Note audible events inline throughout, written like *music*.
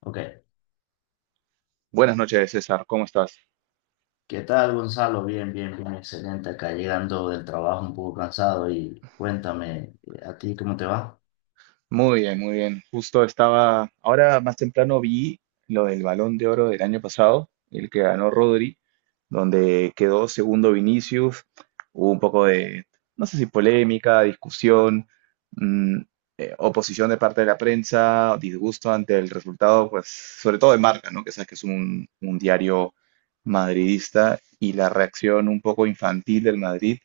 Ok, Buenas noches, César. ¿Cómo estás? ¿qué tal Gonzalo? Bien, bien, bien, excelente. Acá llegando del trabajo un poco cansado y cuéntame, ¿a ti cómo te va? Muy bien, muy bien. Justo estaba, ahora más temprano vi lo del Balón de Oro del año pasado, el que ganó Rodri, donde quedó segundo Vinicius. Hubo un poco de, no sé si polémica, discusión, mm, oposición de parte de la prensa, disgusto ante el resultado, pues sobre todo de Marca, ¿no? Que sabes que es un diario madridista, y la reacción un poco infantil del Madrid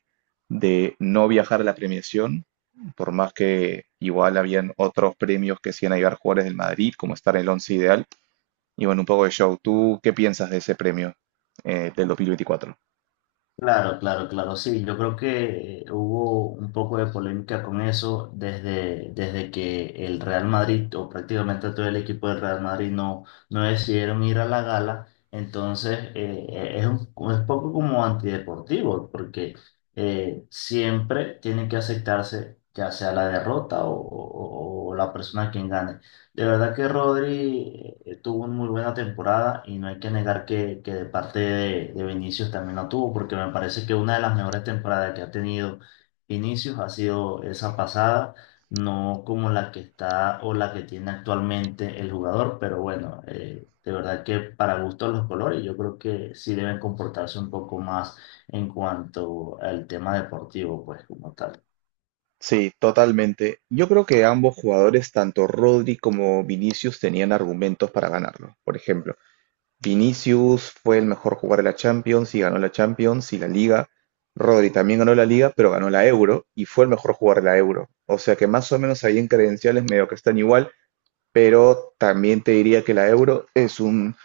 de no viajar a la premiación, por más que igual habían otros premios que hacían llegar jugadores del Madrid, como estar en el once ideal. Y bueno, un poco de show. ¿Tú qué piensas de ese premio del 2024? Claro, claro, claro, sí, yo creo que hubo un poco de polémica con eso desde, desde que el Real Madrid o prácticamente todo el equipo del Real Madrid no, no decidieron ir a la gala, entonces es un, es poco como antideportivo porque siempre tiene que aceptarse ya sea la derrota o, o la persona quien gane. De verdad que Rodri tuvo una muy buena temporada y no hay que negar que de parte de Vinicius también la tuvo, porque me parece que una de las mejores temporadas que ha tenido Vinicius ha sido esa pasada, no como la que está o la que tiene actualmente el jugador, pero bueno, de verdad que para gustos los colores, yo creo que sí deben comportarse un poco más en cuanto al tema deportivo, pues como tal. Sí, totalmente. Yo creo que ambos jugadores, tanto Rodri como Vinicius, tenían argumentos para ganarlo. Por ejemplo, Vinicius fue el mejor jugador de la Champions y ganó la Champions y la Liga. Rodri también ganó la Liga, pero ganó la Euro y fue el mejor jugador de la Euro. O sea que más o menos ahí en credenciales medio que están igual. Pero también te diría que la Euro es un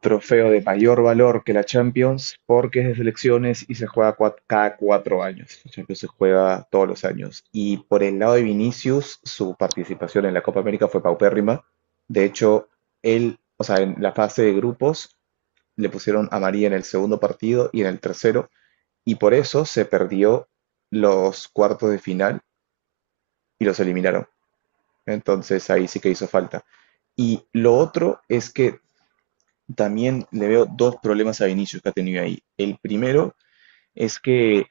trofeo de mayor valor que la Champions, porque es de selecciones y se juega cada 4 años. La Champions se juega todos los años. Y por el lado de Vinicius, su participación en la Copa América fue paupérrima. De hecho, él, o sea, en la fase de grupos le pusieron amarilla en el segundo partido y en el tercero, y por eso se perdió los cuartos de final y los eliminaron. Entonces ahí sí que hizo falta. Y lo otro es que también le veo dos problemas a Vinicius que ha tenido ahí. El primero es que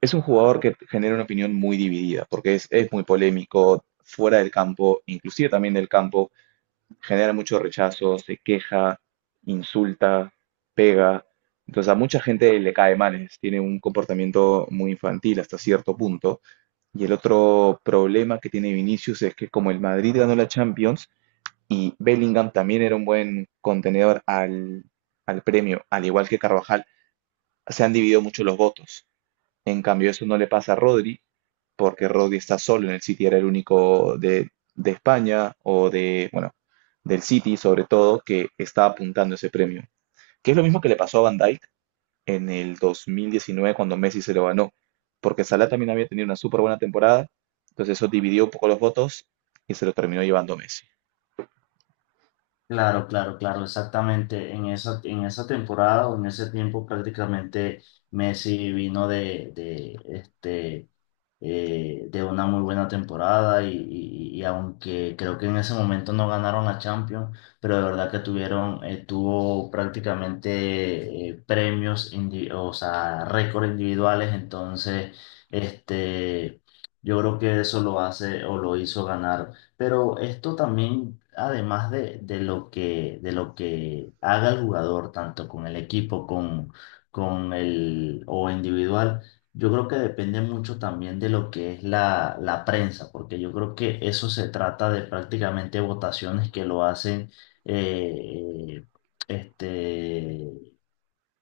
es un jugador que genera una opinión muy dividida, porque es muy polémico fuera del campo, inclusive también del campo, genera mucho rechazo, se queja, insulta, pega. Entonces a mucha gente le cae mal, tiene un comportamiento muy infantil hasta cierto punto. Y el otro problema que tiene Vinicius es que como el Madrid ganó la Champions, y Bellingham también era un buen contenedor al, al premio, al igual que Carvajal, se han dividido mucho los votos. En cambio, eso no le pasa a Rodri, porque Rodri está solo en el City, era el único de España o de, bueno, del City sobre todo, que está apuntando ese premio. Que es lo mismo que le pasó a Van Dijk en el 2019, cuando Messi se lo ganó, porque Salah también había tenido una súper buena temporada, entonces eso dividió un poco los votos y se lo terminó llevando Messi. Claro, claro, claro, exactamente. En esa temporada o en ese tiempo prácticamente Messi vino de, de una muy buena temporada y, y aunque creo que en ese momento no ganaron la Champions, pero de verdad que tuvieron, tuvo prácticamente premios, o sea, récords individuales, entonces, este, yo creo que eso lo hace o lo hizo ganar pero esto también, además de lo que haga el jugador, tanto con el equipo, con el o individual, yo creo que depende mucho también de lo que es la, la prensa, porque yo creo que eso se trata de prácticamente votaciones que lo hacen eh, este,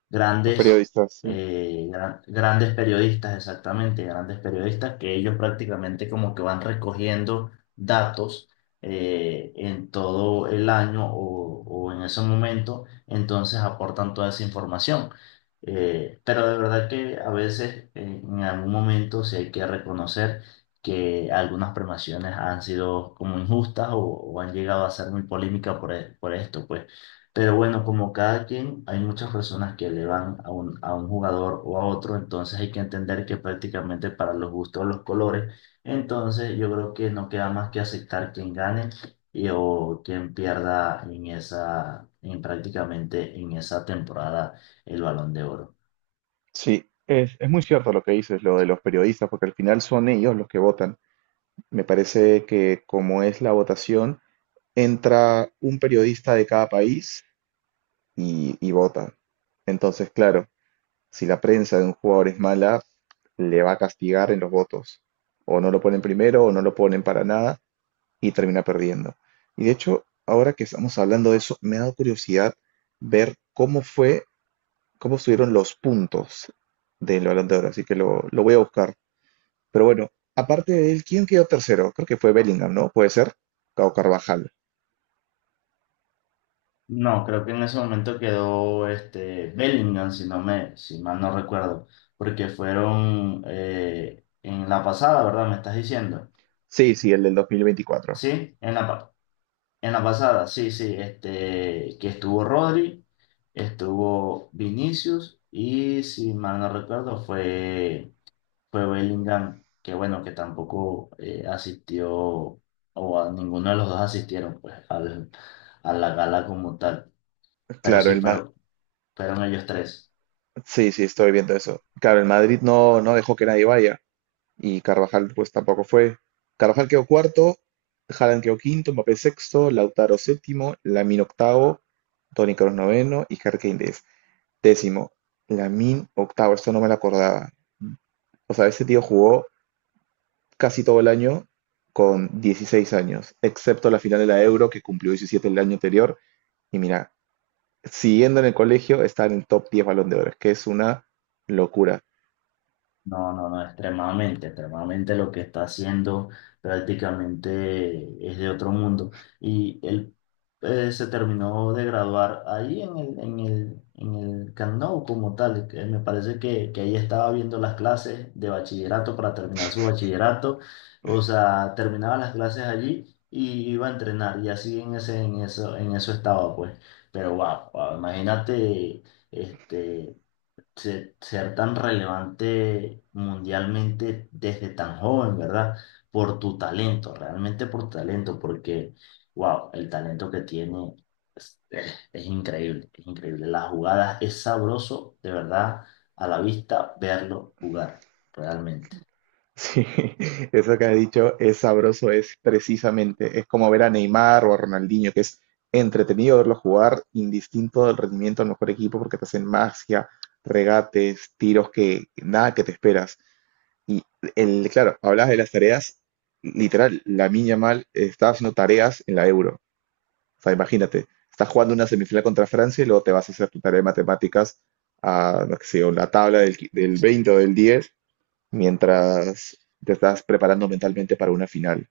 grandes, Sí. Grandes periodistas, exactamente, grandes periodistas, que ellos prácticamente como que van recogiendo datos en todo el año o en ese momento, entonces aportan toda esa información. Pero de verdad que a veces en algún momento sí hay que reconocer que algunas premiaciones han sido como injustas o han llegado a ser muy polémicas por, por esto, pues. Pero bueno, como cada quien, hay muchas personas que le van a un jugador o a otro, entonces hay que entender que prácticamente para los gustos los colores, entonces yo creo que no queda más que aceptar quien gane y, o quien pierda en esa, en prácticamente en esa temporada el Balón de Oro. Sí, es muy cierto lo que dices, lo de los periodistas, porque al final son ellos los que votan. Me parece que como es la votación, entra un periodista de cada país y vota. Entonces, claro, si la prensa de un jugador es mala, le va a castigar en los votos. O no lo ponen primero o no lo ponen para nada y termina perdiendo. Y de hecho, ahora que estamos hablando de eso, me ha dado curiosidad ver cómo fue, cómo estuvieron los puntos del Balón de Oro, así que lo voy a buscar. Pero bueno, aparte de él, ¿quién quedó tercero? Creo que fue Bellingham, ¿no? ¿Puede ser? Cabo Carvajal. No, creo que en ese momento quedó este Bellingham, si no me, si mal no recuerdo, porque fueron en la pasada, ¿verdad? ¿Me estás diciendo? Sí, sí, el del dos mil veinticuatro. Sí, en la, en la pasada, sí, sí, este, que estuvo Rodri, estuvo Vinicius y si mal no recuerdo fue, fue Bellingham, que bueno, que tampoco asistió o a ninguno de los dos asistieron pues al, a la gala como tal, pero Claro, sí, el pero fueron ellos tres. sí, sí, estoy viendo eso. Claro, el Madrid no dejó que nadie vaya, y Carvajal pues tampoco fue. Carvajal quedó cuarto, Haaland quedó quinto, Mbappé sexto, Lautaro séptimo, Lamine octavo, Toni Kroos noveno y Harry Kane décimo. Lamine octavo, esto no me lo acordaba. O sea, ese tío jugó casi todo el año con 16 años, excepto la final de la Euro que cumplió 17 el año anterior. Y mira, siguiendo en el colegio, está en el top 10 Balón de Oro, que es una locura. *laughs* No, no, no, extremadamente, extremadamente lo que está haciendo prácticamente es de otro mundo. Y él se terminó de graduar ahí en el, en el, en el Camp Nou como tal. Que me parece que ahí estaba viendo las clases de bachillerato para terminar su bachillerato. O sea, terminaba las clases allí y iba a entrenar. Y así en ese, en eso estaba, pues. Pero wow, wow, imagínate, este ser tan relevante mundialmente desde tan joven, ¿verdad? Por tu talento, realmente por tu talento, porque, wow, el talento que tiene es, es increíble, es increíble. Las jugadas, es sabroso, de verdad, a la vista, verlo jugar, realmente. Sí, eso que has dicho, es sabroso, es precisamente, es como ver a Neymar o a Ronaldinho, que es entretenido verlo jugar, indistinto del rendimiento del mejor equipo, porque te hacen magia, regates, tiros que nada que te esperas. El, claro, hablabas de las tareas, literal, la mía mal estaba haciendo tareas en la Euro. O sea, imagínate, estás jugando una semifinal contra Francia y luego te vas a hacer tu tarea de matemáticas a, no sé, o la tabla del, del 20 o del 10 mientras te estás preparando mentalmente para una final.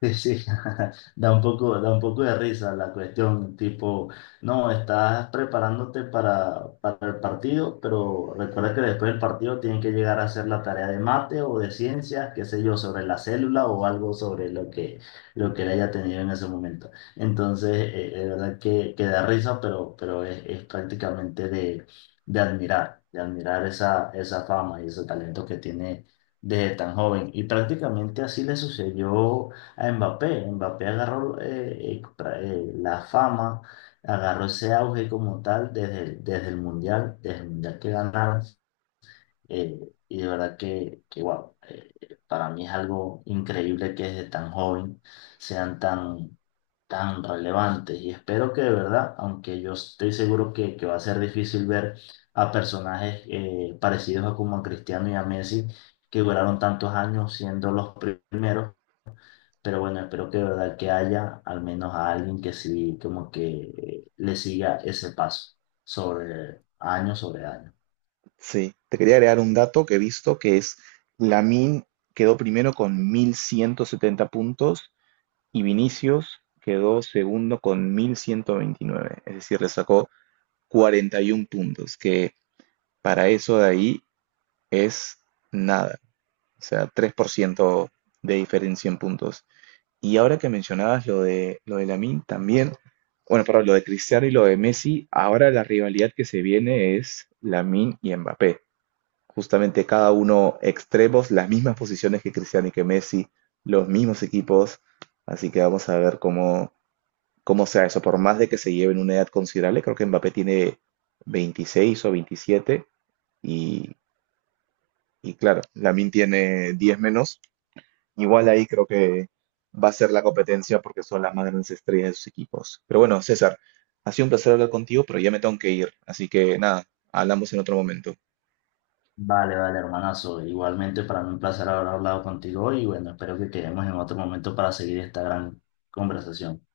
Sí, sí, *laughs* da un poco de risa la cuestión, tipo, no, estás preparándote para el partido, pero recuerda que después del partido tienen que llegar a hacer la tarea de mate o de ciencias, qué sé yo, sobre la célula o algo sobre lo que le haya tenido en ese momento. Entonces, de verdad que da risa, pero es prácticamente de admirar esa, esa fama y ese talento que tiene desde tan joven. Y prácticamente así le sucedió a Mbappé. Mbappé agarró la fama, agarró ese auge como tal desde, desde el Mundial que ganaron. eh, y de verdad que wow, para mí es algo increíble que desde tan joven sean tan, tan relevantes. Y espero que de verdad, aunque yo estoy seguro que va a ser difícil ver a personajes parecidos a como a Cristiano y a Messi, que duraron tantos años siendo los primeros pero bueno, espero que de verdad que haya al menos a alguien que sí, como que le siga ese paso sobre año sobre año. Sí, te quería agregar un dato que he visto, que es Lamin quedó primero con 1.170 puntos y Vinicius quedó segundo con 1.129. Es decir, le sacó 41 puntos, que para eso de ahí es nada, o sea, 3% de diferencia en puntos. Y ahora que mencionabas lo de Lamine también, bueno, perdón, lo de Cristiano y lo de Messi, ahora la rivalidad que se viene es Lamine y Mbappé. Justamente cada uno extremos, las mismas posiciones que Cristiano y que Messi, los mismos equipos, así que vamos a ver cómo como sea eso. Por más de que se lleven una edad considerable, creo que Mbappé tiene 26 o 27 y, y claro, Lamine tiene 10 menos. Igual ahí creo que va a ser la competencia, porque son las más grandes estrellas de sus equipos. Pero bueno, César, ha sido un placer hablar contigo, pero ya me tengo que ir, así que nada, hablamos en otro momento. Vale, vale, hermanazo. Igualmente para mí un placer haber hablado contigo hoy y bueno, espero que quedemos en otro momento para seguir esta gran conversación.